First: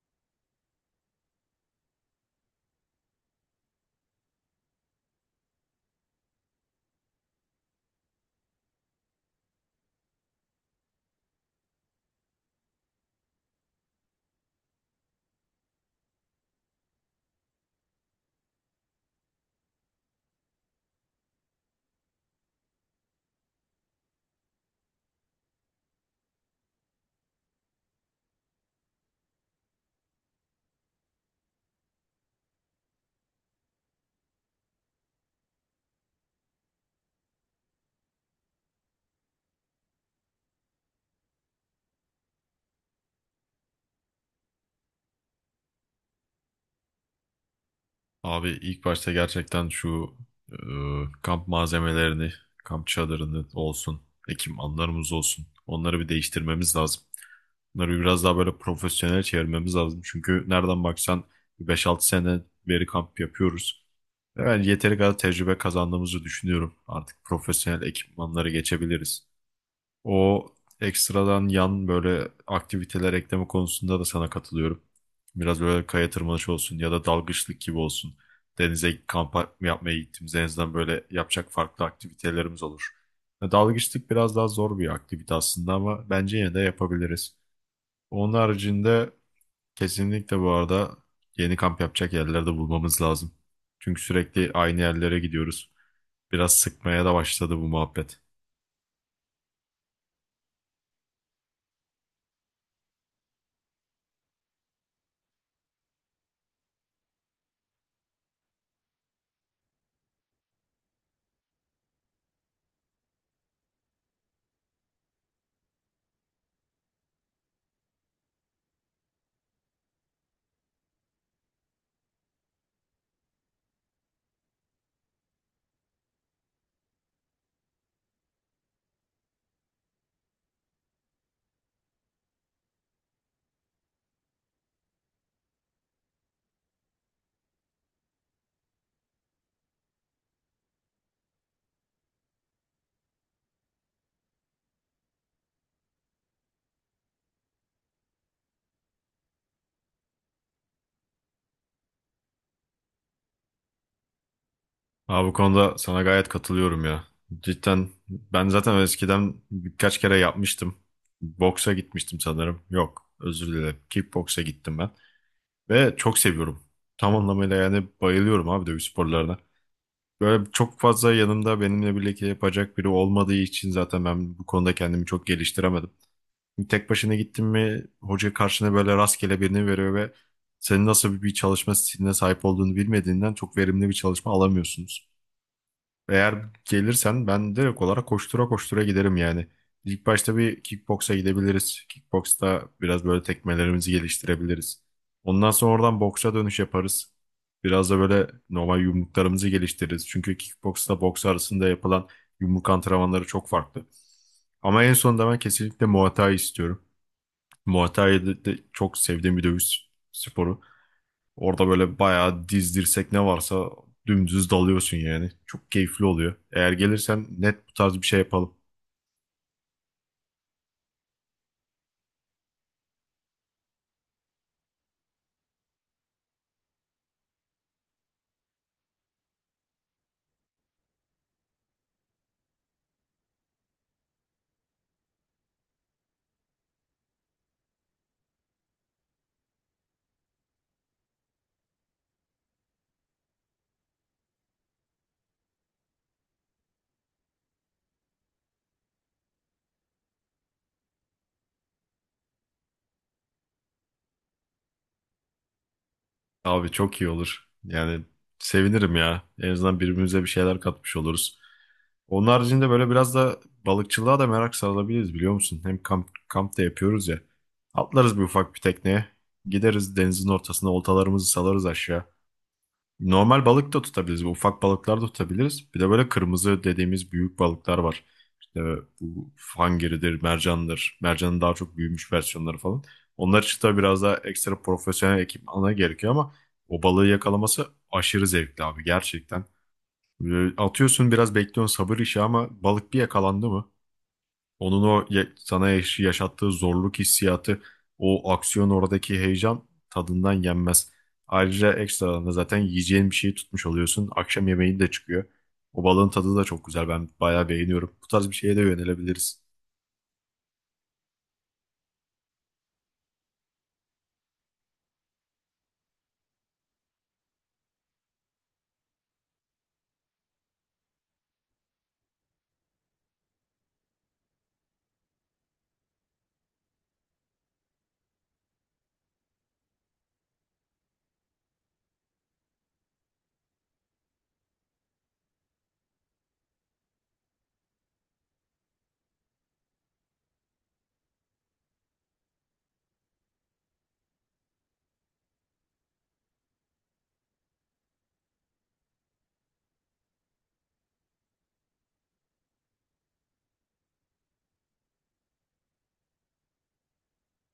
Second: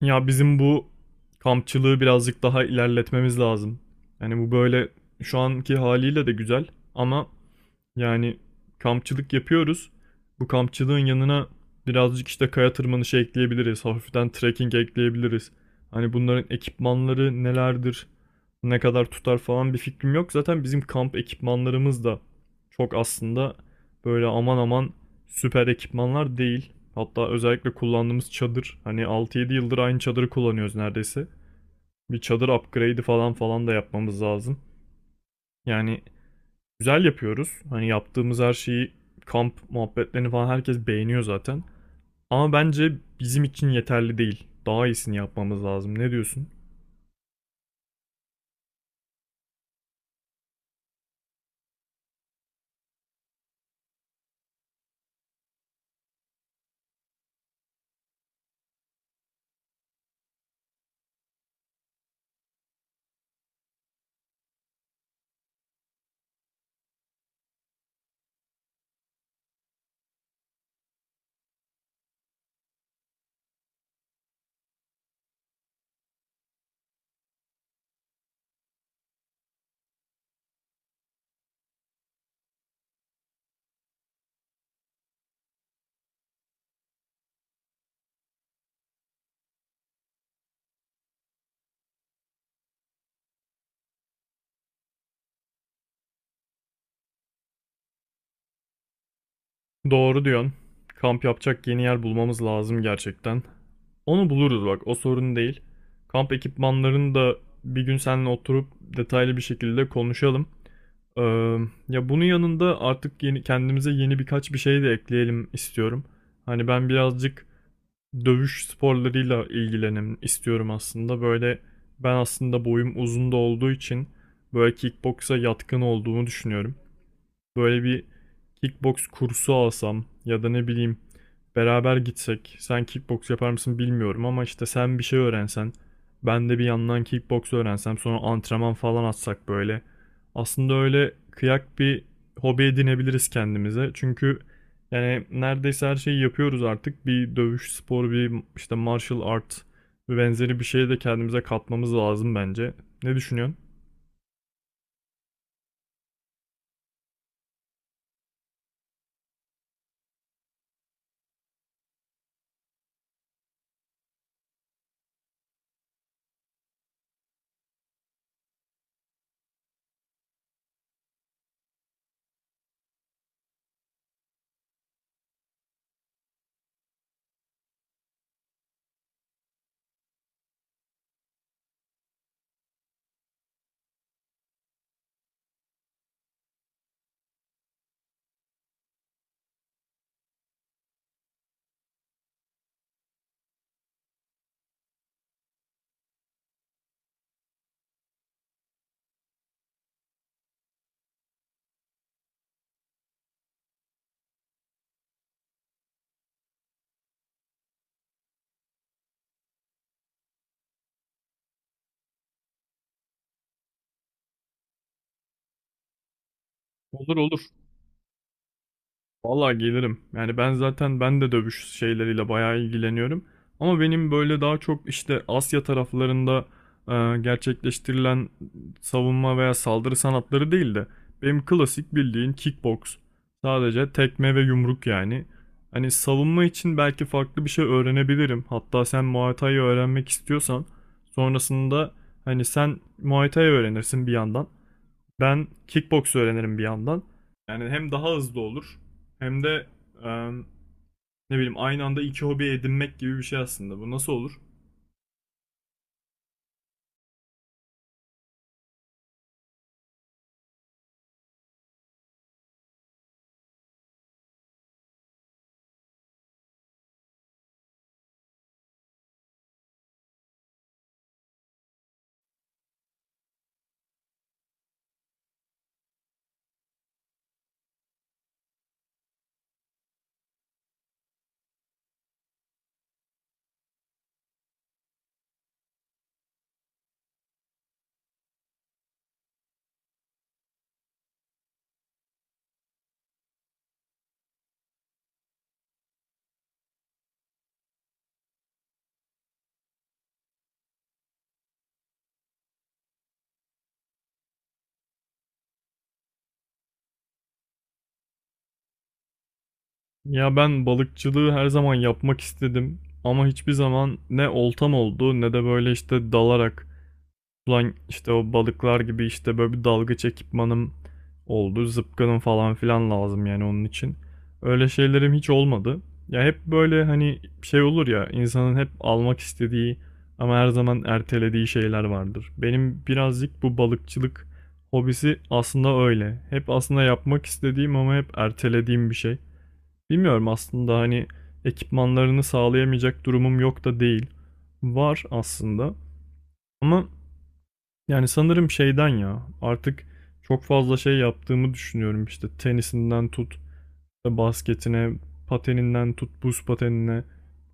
Ya bizim bu kampçılığı birazcık daha ilerletmemiz lazım. Yani bu böyle şu anki haliyle de güzel ama yani kampçılık yapıyoruz. Bu kampçılığın yanına birazcık işte kaya tırmanışı ekleyebiliriz. Hafiften trekking ekleyebiliriz. Hani bunların ekipmanları nelerdir, ne kadar tutar falan bir fikrim yok. Zaten bizim kamp ekipmanlarımız da çok aslında böyle aman aman süper ekipmanlar değil. Hatta özellikle kullandığımız çadır. Hani 6-7 yıldır aynı çadırı kullanıyoruz neredeyse. Bir çadır upgrade'i falan falan da yapmamız lazım. Yani güzel yapıyoruz. Hani yaptığımız her şeyi kamp muhabbetlerini falan herkes beğeniyor zaten. Ama bence bizim için yeterli değil. Daha iyisini yapmamız lazım. Ne diyorsun? Abi ilk başta gerçekten e, kamp malzemelerini, kamp çadırını olsun, ekipmanlarımız olsun. Onları bir değiştirmemiz lazım. Bunları biraz daha böyle profesyonel çevirmemiz lazım. Çünkü nereden baksan bir 5-6 sene beri kamp yapıyoruz. Ve ben yeteri kadar tecrübe kazandığımızı düşünüyorum. Artık profesyonel ekipmanlara geçebiliriz. O ekstradan yan böyle aktiviteler ekleme konusunda da sana katılıyorum. Biraz böyle kaya tırmanışı olsun ya da dalgıçlık gibi olsun. Denize kamp yapmaya gittiğimiz en azından böyle yapacak farklı aktivitelerimiz olur. Ya dalgıçlık biraz daha zor bir aktivite aslında ama bence yine de yapabiliriz. Onun haricinde kesinlikle bu arada yeni kamp yapacak yerlerde bulmamız lazım. Çünkü sürekli aynı yerlere gidiyoruz. Biraz sıkmaya da başladı bu muhabbet. Doğru diyorsun. Kamp yapacak yeni yer bulmamız lazım gerçekten. Onu buluruz bak, o sorun değil. Kamp ekipmanlarını da bir gün seninle oturup detaylı bir şekilde konuşalım. Ee, ya bunun yanında artık yeni kendimize yeni birkaç bir şey de ekleyelim istiyorum. Hani ben birazcık dövüş sporlarıyla ilgilenim istiyorum aslında. Böyle ben aslında boyum uzun da olduğu için böyle kickboksa yatkın olduğumu düşünüyorum. Böyle bir kickbox kursu alsam ya da ne bileyim beraber gitsek. Sen kickbox yapar mısın bilmiyorum ama işte sen bir şey öğrensen, ben de bir yandan kickbox öğrensem, sonra antrenman falan atsak böyle. Aslında öyle kıyak bir hobi edinebiliriz kendimize. Çünkü yani neredeyse her şeyi yapıyoruz artık. Bir dövüş sporu, bir işte martial art ve benzeri bir şeye de kendimize katmamız lazım bence. Ne düşünüyorsun? Abi bu konuda sana gayet katılıyorum ya. Cidden ben zaten eskiden birkaç kere yapmıştım. Boksa gitmiştim sanırım. Yok, özür dilerim. Kickboksa gittim ben. Ve çok seviyorum. Tam anlamıyla yani bayılıyorum abi dövüş sporlarına. Böyle çok fazla yanımda benimle birlikte yapacak biri olmadığı için zaten ben bu konuda kendimi çok geliştiremedim. Tek başına gittin mi hoca karşına böyle rastgele birini veriyor ve senin nasıl bir çalışma stiline sahip olduğunu bilmediğinden çok verimli bir çalışma alamıyorsunuz. Eğer gelirsen ben direkt olarak koştura koştura giderim yani. İlk başta bir kickboksa gidebiliriz. Kickboksta biraz böyle tekmelerimizi geliştirebiliriz. Ondan sonra oradan boksa dönüş yaparız. Biraz da böyle normal yumruklarımızı geliştiririz. Çünkü kickboksla boks arasında yapılan yumruk antrenmanları çok farklı. Ama en sonunda ben kesinlikle Muay Thai istiyorum. Muay Thai de de çok sevdiğim bir dövüş sporu. Orada böyle bayağı diz dirsek ne varsa dümdüz dalıyorsun yani. Çok keyifli oluyor. Eğer Olur gelirsen olur. net bu tarz bir şey yapalım. Vallahi gelirim. Yani ben zaten ben de dövüş şeyleriyle bayağı ilgileniyorum. Ama benim böyle daha çok işte Asya taraflarında gerçekleştirilen savunma veya saldırı sanatları değil de benim klasik bildiğin kickbox. Sadece tekme ve yumruk yani. Hani savunma için belki farklı bir şey öğrenebilirim. Hatta sen Muay Thai öğrenmek istiyorsan sonrasında hani sen Muay Thai öğrenirsin bir yandan. Ben kickbox öğrenirim bir yandan. Yani hem daha hızlı olur hem de e, ne bileyim aynı anda iki hobi edinmek gibi bir şey aslında. Bu nasıl olur? Abi çok iyi olur. Yani sevinirim ya. En azından birbirimize bir şeyler katmış oluruz. Onun haricinde böyle biraz da balıkçılığa da merak sarılabiliriz biliyor musun? Hem kamp da yapıyoruz ya. Atlarız bir ufak bir tekneye. Gideriz denizin ortasına oltalarımızı salarız aşağı. Normal balık da tutabiliriz. Ufak balıklar da tutabiliriz. Bir de böyle kırmızı dediğimiz büyük balıklar var. İşte bu hangiridir, mercandır. Mercanın daha çok büyümüş versiyonları falan. Onlar için tabii biraz daha ekstra profesyonel ekipmana gerekiyor ama o balığı yakalaması aşırı zevkli abi gerçekten. Böyle atıyorsun biraz bekliyorsun sabır işi ama balık bir yakalandı mı? Onun o ya- sana yaş- Yaşattığı zorluk hissiyatı, o aksiyon oradaki heyecan tadından yenmez. Ayrıca ekstradan da zaten yiyeceğin bir şeyi tutmuş oluyorsun. Akşam yemeğin de çıkıyor. O balığın tadı da çok güzel. Ben bayağı beğeniyorum. Bu tarz bir şeye de yönelebiliriz. Ya ben balıkçılığı her zaman yapmak istedim ama hiçbir zaman ne oltam oldu ne de böyle işte dalarak Ulan işte o balıklar gibi işte böyle bir dalgıç ekipmanım oldu. Zıpkınım falan filan lazım yani onun için. Öyle şeylerim hiç olmadı. Ya hep böyle hani şey olur ya insanın hep almak istediği ama her zaman ertelediği şeyler vardır. Benim birazcık bu balıkçılık hobisi aslında öyle. Hep aslında yapmak istediğim ama hep ertelediğim bir şey. Bilmiyorum aslında hani ekipmanlarını sağlayamayacak durumum yok da değil. Var aslında. Ama yani sanırım şeyden ya artık çok fazla şey yaptığımı düşünüyorum işte tenisinden tut basketine pateninden tut buz patenine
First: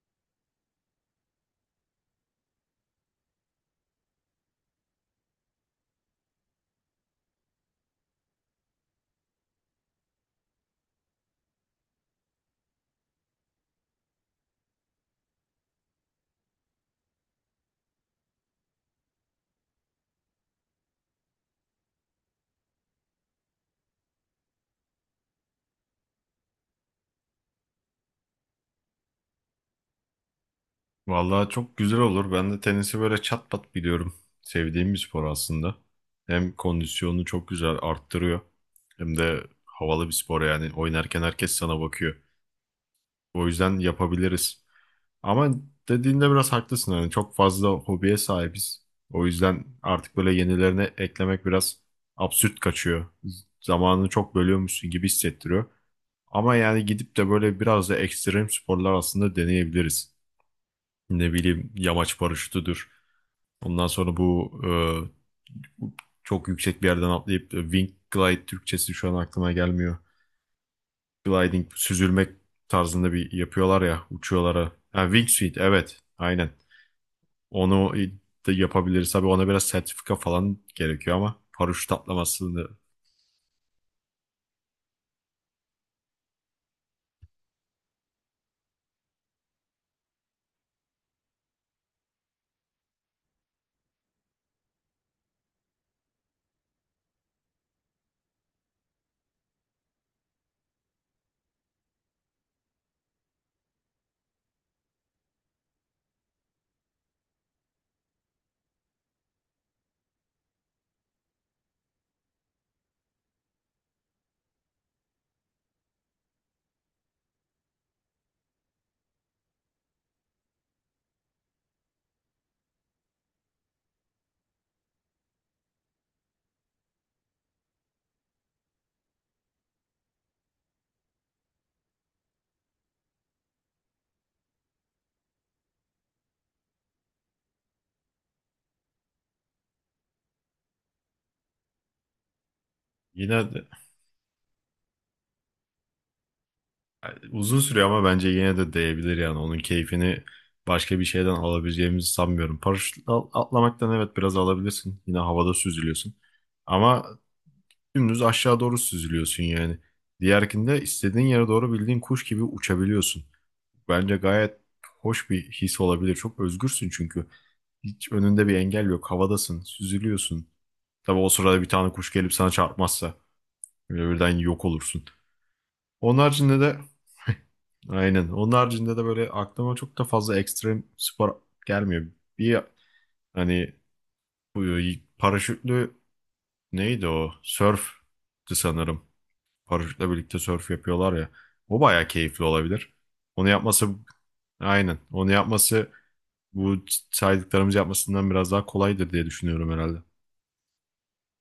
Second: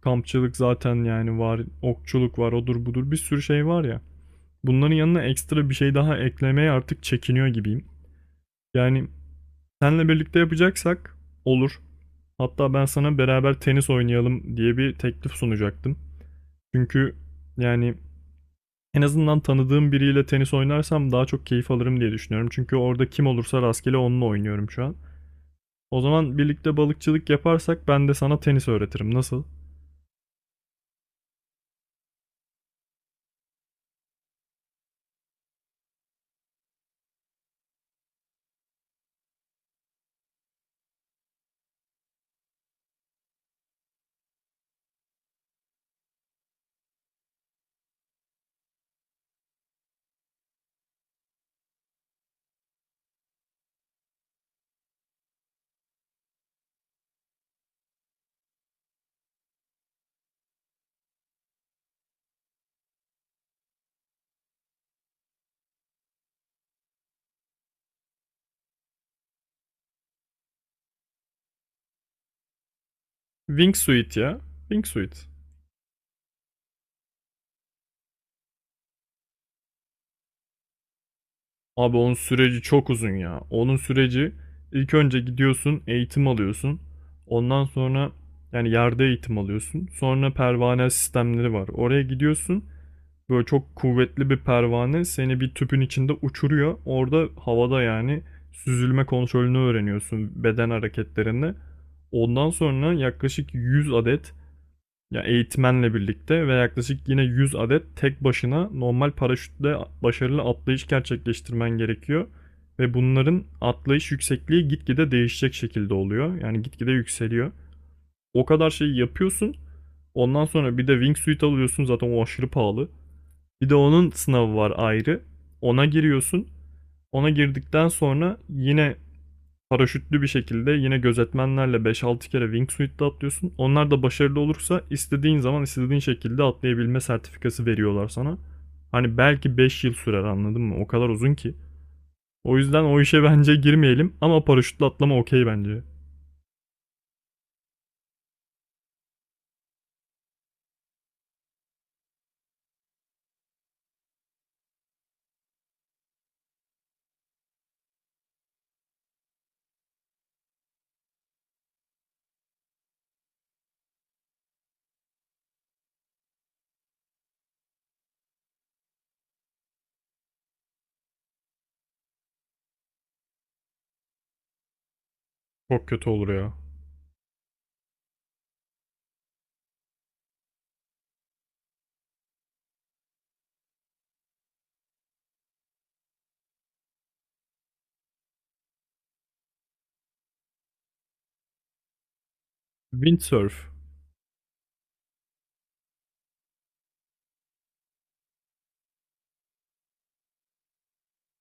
kampçılık zaten yani var okçuluk var odur budur bir sürü şey var ya bunların yanına ekstra bir şey daha eklemeye artık çekiniyor gibiyim. Yani senle birlikte yapacaksak olur hatta ben sana beraber tenis oynayalım diye bir teklif sunacaktım. Çünkü yani en azından tanıdığım biriyle tenis oynarsam daha çok keyif alırım diye düşünüyorum. Çünkü orada kim olursa rastgele onunla oynuyorum şu an. O zaman birlikte balıkçılık yaparsak ben de sana tenis öğretirim. Nasıl? Vallahi çok güzel olur. Ben de tenisi böyle çat pat biliyorum. Sevdiğim bir spor aslında. Hem kondisyonunu çok güzel arttırıyor. Hem de havalı bir spor yani. Oynarken herkes sana bakıyor. O yüzden yapabiliriz. Ama dediğinde biraz haklısın. Yani çok fazla hobiye sahibiz. O yüzden artık böyle yenilerini eklemek biraz absürt kaçıyor. Zamanını çok bölüyormuşsun gibi hissettiriyor. Ama yani gidip de böyle biraz da ekstrem sporlar aslında deneyebiliriz. Ne bileyim yamaç paraşütüdür. Ondan sonra çok yüksek bir yerden atlayıp, wing glide Türkçesi şu an aklıma gelmiyor. Gliding, süzülmek tarzında bir yapıyorlar ya Wingsuit ya. uçuyorlara. Ha, Wingsuit. wingsuit evet aynen. Onu da yapabiliriz. Tabii ona biraz sertifika falan gerekiyor ama paraşüt Abi onun süreci atlamasını çok uzun ya. Onun süreci ilk önce gidiyorsun, eğitim alıyorsun. Ondan sonra yani yerde eğitim alıyorsun. Sonra pervane sistemleri var. Oraya gidiyorsun. Böyle çok kuvvetli bir pervane seni bir tüpün içinde uçuruyor. Orada havada yani süzülme kontrolünü öğreniyorsun beden hareketlerini. Ondan sonra yaklaşık 100 adet ya yani eğitmenle birlikte ve yaklaşık yine 100 adet tek başına normal paraşütle başarılı atlayış gerçekleştirmen gerekiyor. Ve bunların atlayış yüksekliği gitgide değişecek şekilde oluyor. Yani gitgide yükseliyor. O kadar şeyi yapıyorsun. Ondan sonra bir de wingsuit alıyorsun zaten o aşırı pahalı. Bir de onun sınavı var ayrı. Ona giriyorsun. Ona girdikten sonra yine paraşütlü bir şekilde yine gözetmenlerle 5-6 kere wingsuit'te atlıyorsun. Onlar da başarılı olursa istediğin zaman istediğin şekilde atlayabilme sertifikası veriyorlar sana. Hani belki 5 yıl sürer anladın mı? O kadar uzun ki. O yüzden o işe yine bence de girmeyelim ama paraşütle atlama okey bence. uzun sürüyor ama bence yine de değebilir yani. Onun keyfini başka bir şeyden alabileceğimizi sanmıyorum. Atlamaktan evet biraz alabilirsin. Yine havada süzülüyorsun. Ama dümdüz aşağı doğru süzülüyorsun yani. Diğerkinde istediğin yere doğru bildiğin kuş gibi uçabiliyorsun. Bence gayet hoş bir his olabilir. Çok özgürsün çünkü. Hiç önünde bir engel yok. Havadasın, süzülüyorsun. Tabii o sırada bir tane kuş gelip sana çarpmazsa böyle birden yok olursun. Çok kötü Onun olur ya. haricinde de aynen. Onun haricinde de böyle aklıma çok da fazla ekstrem spor gelmiyor. Bir hani bu paraşütlü neydi o? Sörftü sanırım. Paraşütle birlikte sörf yapıyorlar ya. O bayağı keyifli olabilir. Onu Windsurf. yapması aynen. Onu yapması bu saydıklarımız yapmasından biraz daha kolaydır diye düşünüyorum herhalde.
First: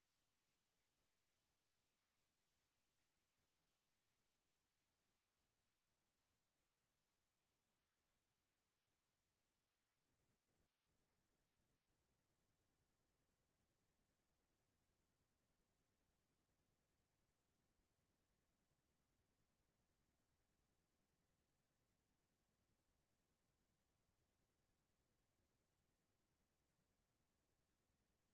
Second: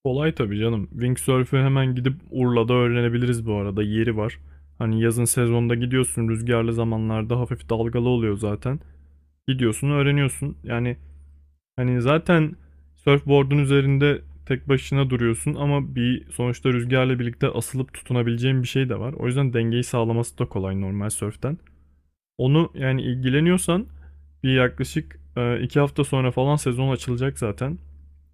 Kolay tabii canım. Windsurf'ü hemen gidip Urla'da öğrenebiliriz bu arada. Yeri var. Hani yazın sezonda gidiyorsun rüzgarlı zamanlarda hafif dalgalı oluyor zaten. Gidiyorsun öğreniyorsun. Yani hani zaten surfboard'un üzerinde tek başına duruyorsun ama bir sonuçta rüzgarla birlikte asılıp tutunabileceğin bir şey de var. O yüzden dengeyi sağlaması da kolay normal surf'ten. Onu yani ilgileniyorsan bir yaklaşık 2 hafta sonra falan sezon açılacak zaten.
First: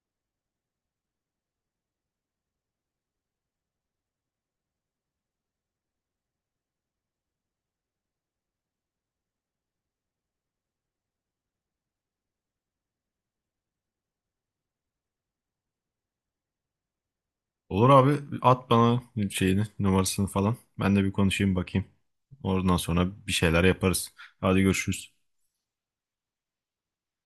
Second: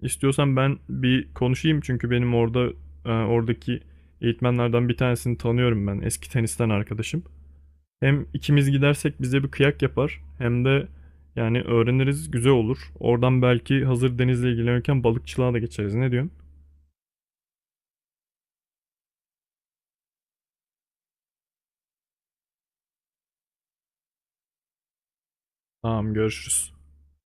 İstiyorsan ben bir konuşayım çünkü benim orada oradaki eğitmenlerden bir tanesini tanıyorum ben. Eski tenisten arkadaşım. Hem ikimiz gidersek bize bir kıyak yapar hem de yani öğreniriz güzel olur. Oradan belki hazır denizle ilgilenirken balıkçılığa da geçeriz. Ne diyorsun? Olur abi at bana numarasını falan. Ben de bir konuşayım bakayım. Oradan sonra bir şeyler yaparız. Hadi görüşürüz. Tamam görüşürüz.